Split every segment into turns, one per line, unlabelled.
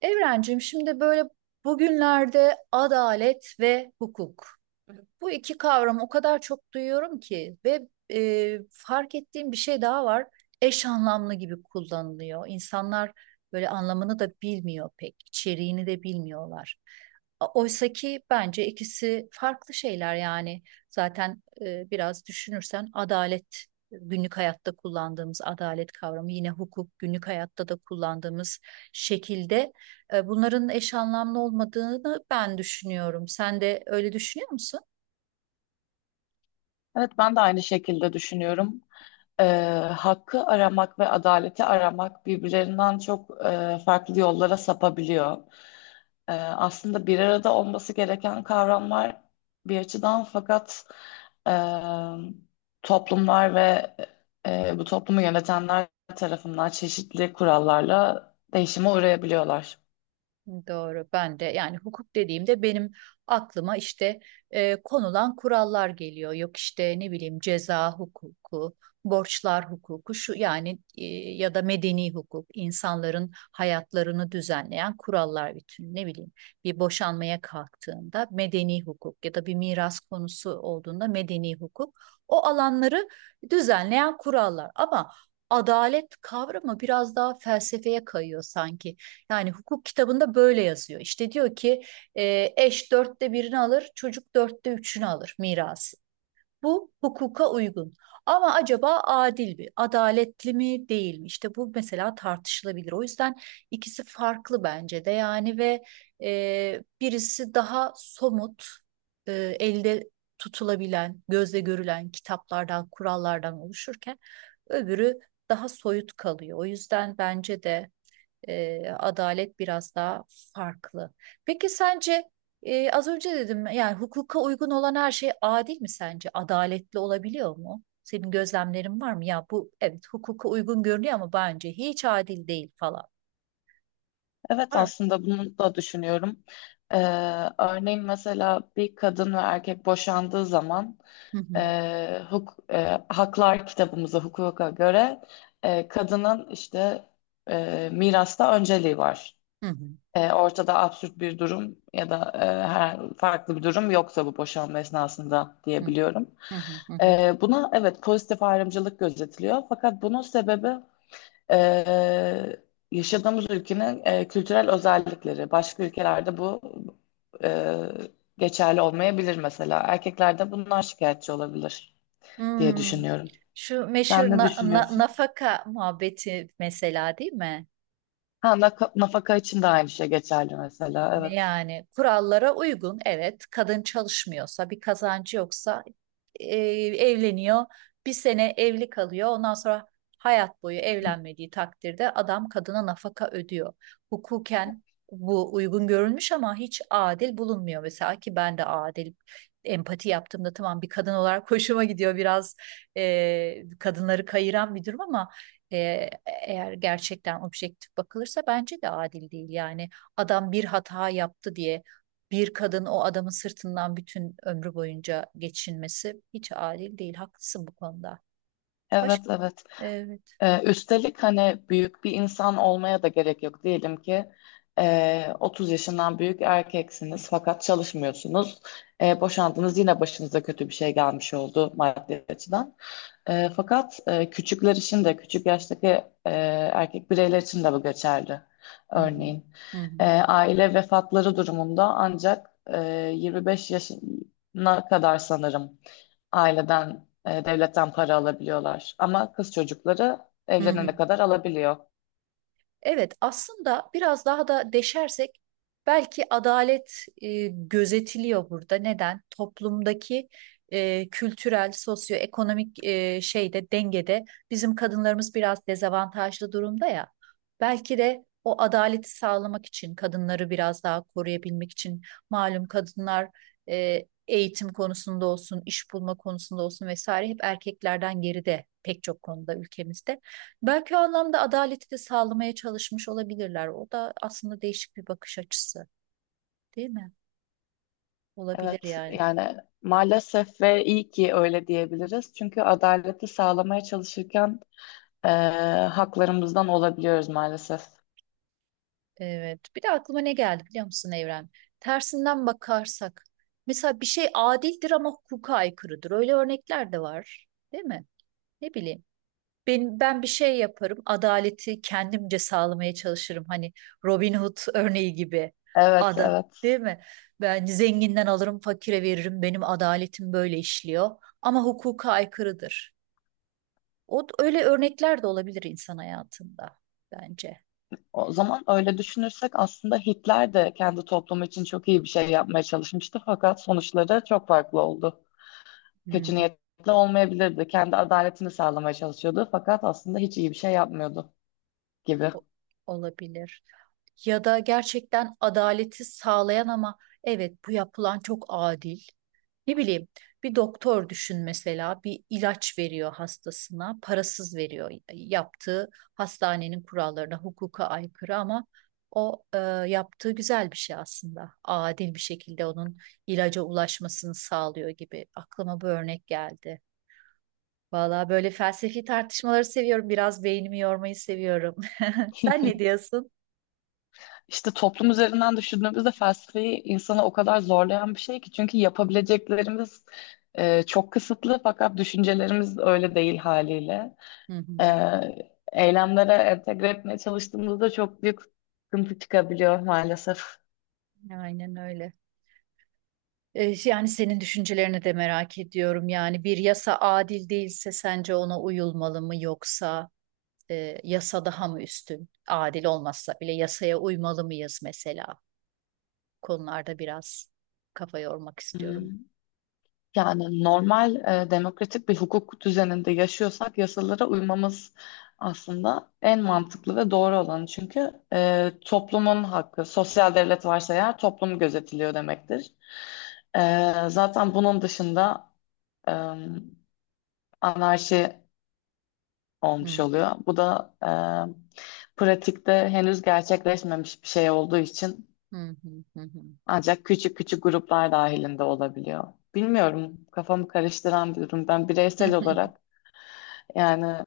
Evrencim şimdi böyle bugünlerde adalet ve hukuk. Bu iki kavramı o kadar çok duyuyorum ki ve fark ettiğim bir şey daha var. Eş anlamlı gibi kullanılıyor. İnsanlar böyle anlamını da bilmiyor pek, içeriğini de bilmiyorlar. Oysa ki bence ikisi farklı şeyler yani. Zaten biraz düşünürsen adalet günlük hayatta kullandığımız adalet kavramı yine hukuk günlük hayatta da kullandığımız şekilde bunların eş anlamlı olmadığını ben düşünüyorum. Sen de öyle düşünüyor musun?
Evet, ben de aynı şekilde düşünüyorum. Ee, hakkı aramak ve adaleti aramak birbirlerinden çok farklı yollara sapabiliyor. Aslında bir arada olması gereken kavramlar bir açıdan fakat e, toplumlar ve bu toplumu yönetenler tarafından çeşitli kurallarla değişime uğrayabiliyorlar.
Doğru. Ben de yani hukuk dediğimde benim aklıma işte konulan kurallar geliyor. Yok işte ne bileyim ceza hukuku, borçlar hukuku şu yani, ya da medeni hukuk, insanların hayatlarını düzenleyen kurallar bütün. Ne bileyim bir boşanmaya kalktığında medeni hukuk ya da bir miras konusu olduğunda medeni hukuk. O alanları düzenleyen kurallar. Ama adalet kavramı biraz daha felsefeye kayıyor sanki. Yani hukuk kitabında böyle yazıyor. İşte diyor ki eş dörtte birini alır, çocuk dörtte üçünü alır mirası. Bu hukuka uygun. Ama acaba adil mi, adaletli mi, değil mi? İşte bu mesela tartışılabilir. O yüzden ikisi farklı bence de yani ve birisi daha somut, e, elde tutulabilen, gözle görülen kitaplardan, kurallardan oluşurken öbürü daha soyut kalıyor. O yüzden bence de adalet biraz daha farklı. Peki sence az önce dedim yani hukuka uygun olan her şey adil mi sence? Adaletli olabiliyor mu? Senin gözlemlerin var mı? Ya bu evet hukuka uygun görünüyor ama bence hiç adil değil falan.
Evet,
Var mı?
aslında bunu da düşünüyorum. Ee, örneğin mesela bir kadın ve erkek boşandığı zaman
Hı hı.
e, huk, e, haklar kitabımıza, hukuka göre kadının işte mirasta önceliği var.
Hı hı.
E, ortada absürt bir durum ya da her farklı bir durum yoksa bu boşanma esnasında
Hı
diyebiliyorum.
hı. Hı hı.
Buna evet pozitif ayrımcılık gözetiliyor fakat bunun sebebi e, yaşadığımız ülkenin kültürel özellikleri. Başka ülkelerde bu e, geçerli olmayabilir mesela. Erkeklerde bundan şikayetçi olabilir diye
Hmm.
düşünüyorum.
Şu meşhur
Sen ne düşünüyorsun?
nafaka muhabbeti mesela değil mi?
Ha, naka- nafaka için de aynı şey geçerli mesela. Evet.
Yani kurallara uygun evet kadın çalışmıyorsa bir kazancı yoksa evleniyor bir sene evli kalıyor ondan sonra hayat boyu
Hı.
evlenmediği takdirde adam kadına nafaka ödüyor. Hukuken bu uygun görülmüş ama hiç adil bulunmuyor mesela ki ben de adil empati yaptığımda tamam bir kadın olarak hoşuma gidiyor biraz kadınları kayıran bir durum ama e, eğer gerçekten objektif bakılırsa bence de adil değil yani adam bir hata yaptı diye bir kadın o adamın sırtından bütün ömrü boyunca geçinmesi hiç adil değil. Haklısın bu konuda.
Evet,
Başka?
evet.
Evet.
Üstelik hani büyük bir insan olmaya da gerek yok. Diyelim ki 30 yaşından büyük erkeksiniz fakat çalışmıyorsunuz. E, boşandınız yine başınıza kötü bir şey gelmiş oldu maddi açıdan. Fakat küçükler için de küçük yaştaki erkek bireyler için de bu geçerli.
Hı hı.
Örneğin
Hı hı.
aile vefatları durumunda ancak 25 yaşına kadar sanırım aileden, devletten para alabiliyorlar. Ama kız çocukları
Hı hı.
evlenene kadar alabiliyor.
Evet, aslında biraz daha da deşersek belki adalet gözetiliyor burada. Neden? Toplumdaki kültürel, sosyoekonomik şeyde dengede bizim kadınlarımız biraz dezavantajlı durumda ya. Belki de o adaleti sağlamak için kadınları biraz daha koruyabilmek için malum kadınlar eğitim konusunda olsun, iş bulma konusunda olsun vesaire hep erkeklerden geride pek çok konuda ülkemizde. Belki o anlamda adaleti de sağlamaya çalışmış olabilirler. O da aslında değişik bir bakış açısı, değil mi? Olabilir
Evet,
yani.
yani maalesef ve iyi ki öyle diyebiliriz. Çünkü adaleti sağlamaya çalışırken eee, haklarımızdan olabiliyoruz maalesef.
Evet. Bir de aklıma ne geldi biliyor musun Evren? Tersinden bakarsak. Mesela bir şey adildir ama hukuka aykırıdır. Öyle örnekler de var, değil mi? Ne bileyim. Benim, ben bir şey yaparım. Adaleti kendimce sağlamaya çalışırım. Hani Robin Hood örneği gibi.
Evet,
Ada,
evet.
değil mi? Ben zenginden alırım, fakire veririm. Benim adaletim böyle işliyor. Ama hukuka aykırıdır. O öyle örnekler de olabilir insan hayatında bence.
O zaman öyle düşünürsek aslında Hitler de kendi toplumu için çok iyi bir şey yapmaya çalışmıştı. Fakat sonuçları çok farklı oldu.
Hı
Kötü
hı.
niyetli olmayabilirdi. Kendi adaletini sağlamaya çalışıyordu. Fakat aslında hiç iyi bir şey yapmıyordu gibi.
O- olabilir. Ya da gerçekten adaleti sağlayan ama evet bu yapılan çok adil. Ne bileyim bir doktor düşün mesela bir ilaç veriyor hastasına parasız veriyor yaptığı hastanenin kurallarına hukuka aykırı ama o yaptığı güzel bir şey aslında adil bir şekilde onun ilaca ulaşmasını sağlıyor gibi aklıma bu örnek geldi. Valla böyle felsefi tartışmaları seviyorum biraz beynimi yormayı seviyorum. Sen ne diyorsun?
İşte toplum üzerinden düşündüğümüzde felsefeyi insanı o kadar zorlayan bir şey ki çünkü yapabileceklerimiz çok kısıtlı fakat düşüncelerimiz öyle değil haliyle.
Hı
E,
hı.
eylemlere entegre etmeye çalıştığımızda çok büyük sıkıntı çıkabiliyor maalesef.
Aynen öyle. Yani senin düşüncelerini de merak ediyorum. Yani bir yasa adil değilse sence ona uyulmalı mı yoksa yasa daha mı üstün? Adil olmazsa bile yasaya uymalı mıyız mesela? Konularda biraz kafa yormak istiyorum.
Hmm. Yani normal demokratik bir hukuk düzeninde yaşıyorsak yasalara uymamız aslında en mantıklı ve doğru olanı. Çünkü toplumun hakkı, sosyal devlet varsa eğer toplum gözetiliyor demektir. Zaten bunun dışında e, anarşi olmuş
Hı,
oluyor. Bu da pratikte henüz gerçekleşmemiş bir şey olduğu için
hı, hı, hı,
ancak küçük küçük gruplar dahilinde olabiliyor. Bilmiyorum, kafamı karıştıran bir durum. Ben
hı.
bireysel olarak yani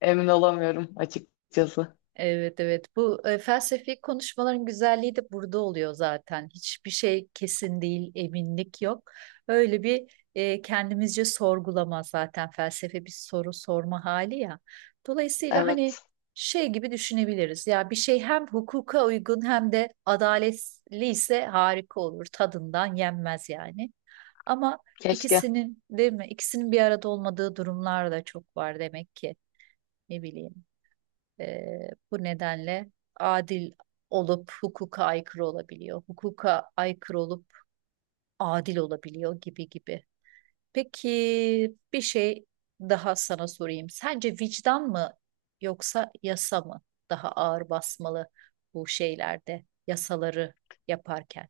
emin olamıyorum açıkçası.
Evet evet bu felsefi konuşmaların güzelliği de burada oluyor zaten. Hiçbir şey kesin değil, eminlik yok. Öyle bir kendimizce sorgulama zaten felsefe bir soru sorma hali ya. Dolayısıyla hani
Evet,
şey gibi düşünebiliriz. Ya bir şey hem hukuka uygun hem de adaletli ise harika olur. Tadından yenmez yani. Ama
keşke.
ikisinin değil mi? İkisinin bir arada olmadığı durumlar da çok var demek ki. Ne bileyim. Bu nedenle adil olup hukuka aykırı olabiliyor. Hukuka aykırı olup adil olabiliyor gibi gibi. Peki bir şey daha sana sorayım. Sence vicdan mı yoksa yasa mı daha ağır basmalı bu şeylerde yasaları yaparken?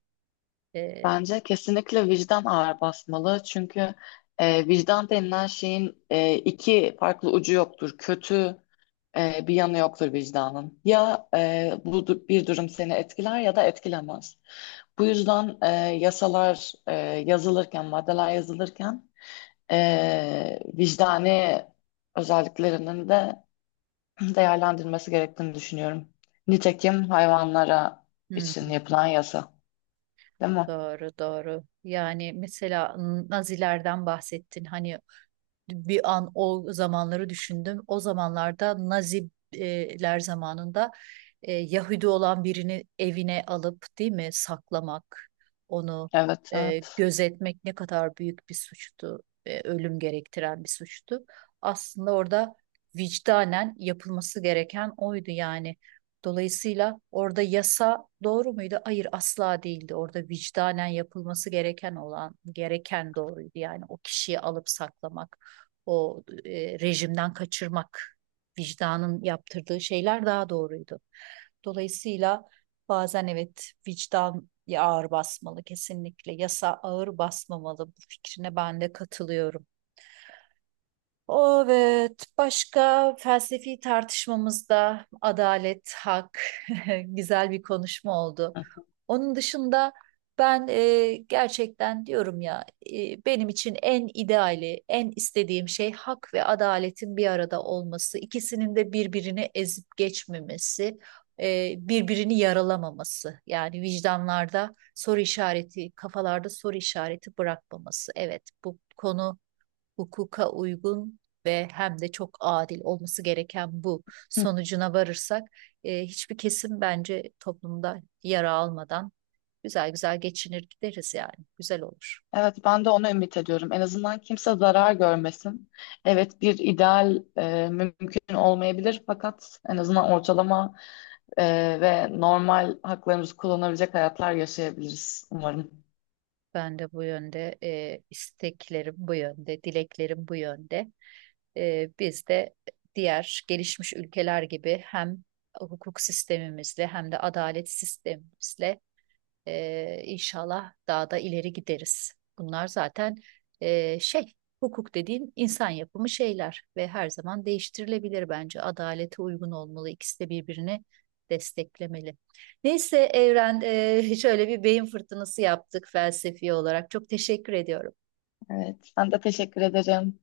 Eee,
Bence kesinlikle vicdan ağır basmalı. Çünkü vicdan denilen şeyin iki farklı ucu yoktur. Kötü bir yanı yoktur vicdanın. Ya bir durum seni etkiler ya da etkilemez. Bu yüzden yasalar yazılırken, maddeler yazılırken vicdani özelliklerinin de değerlendirilmesi gerektiğini düşünüyorum. Nitekim hayvanlara
hmm,
için yapılan yasa, değil mi?
doğru doğru. Yani mesela Nazilerden bahsettin. Hani bir an o zamanları düşündüm. O zamanlarda Naziler zamanında Yahudi olan birini evine alıp değil mi saklamak, onu
Evet, evet.
gözetmek ne kadar büyük bir suçtu, ölüm gerektiren bir suçtu. Aslında orada vicdanen yapılması gereken oydu yani. Dolayısıyla orada yasa doğru muydu? Hayır asla değildi. Orada vicdanen yapılması gereken olan gereken doğruydu. Yani o kişiyi alıp saklamak o rejimden kaçırmak, vicdanın yaptırdığı şeyler daha doğruydu. Dolayısıyla bazen evet vicdan ağır basmalı kesinlikle. Yasa ağır basmamalı. Bu fikrine ben de katılıyorum. Evet, başka felsefi tartışmamızda adalet, hak, güzel bir konuşma oldu.
Hı.
Onun dışında ben gerçekten diyorum ya, benim için en ideali, en istediğim şey hak ve adaletin bir arada olması, ikisinin de birbirini ezip geçmemesi, birbirini yaralamaması. Yani vicdanlarda soru işareti, kafalarda soru işareti bırakmaması. Evet, bu konu hukuka uygun ve hem de çok adil olması gereken bu
Hı.
sonucuna varırsak hiçbir kesim bence toplumda yara almadan güzel güzel geçinir gideriz yani. Güzel olur.
Evet, ben de onu ümit ediyorum. En azından kimse zarar görmesin. Evet, bir ideal mümkün olmayabilir fakat en azından ortalama ve normal haklarımızı kullanabilecek hayatlar yaşayabiliriz umarım.
Ben de bu yönde isteklerim bu yönde, dileklerim bu yönde. Biz de diğer gelişmiş ülkeler gibi hem hukuk sistemimizle hem de adalet sistemimizle inşallah daha da ileri gideriz. Bunlar zaten e, şey, hukuk dediğin insan yapımı şeyler ve her zaman değiştirilebilir bence. Adalete uygun olmalı. İkisi de birbirini desteklemeli. Neyse Evren, şöyle bir beyin fırtınası yaptık felsefi olarak. Çok teşekkür ediyorum.
Evet, ben de teşekkür ederim.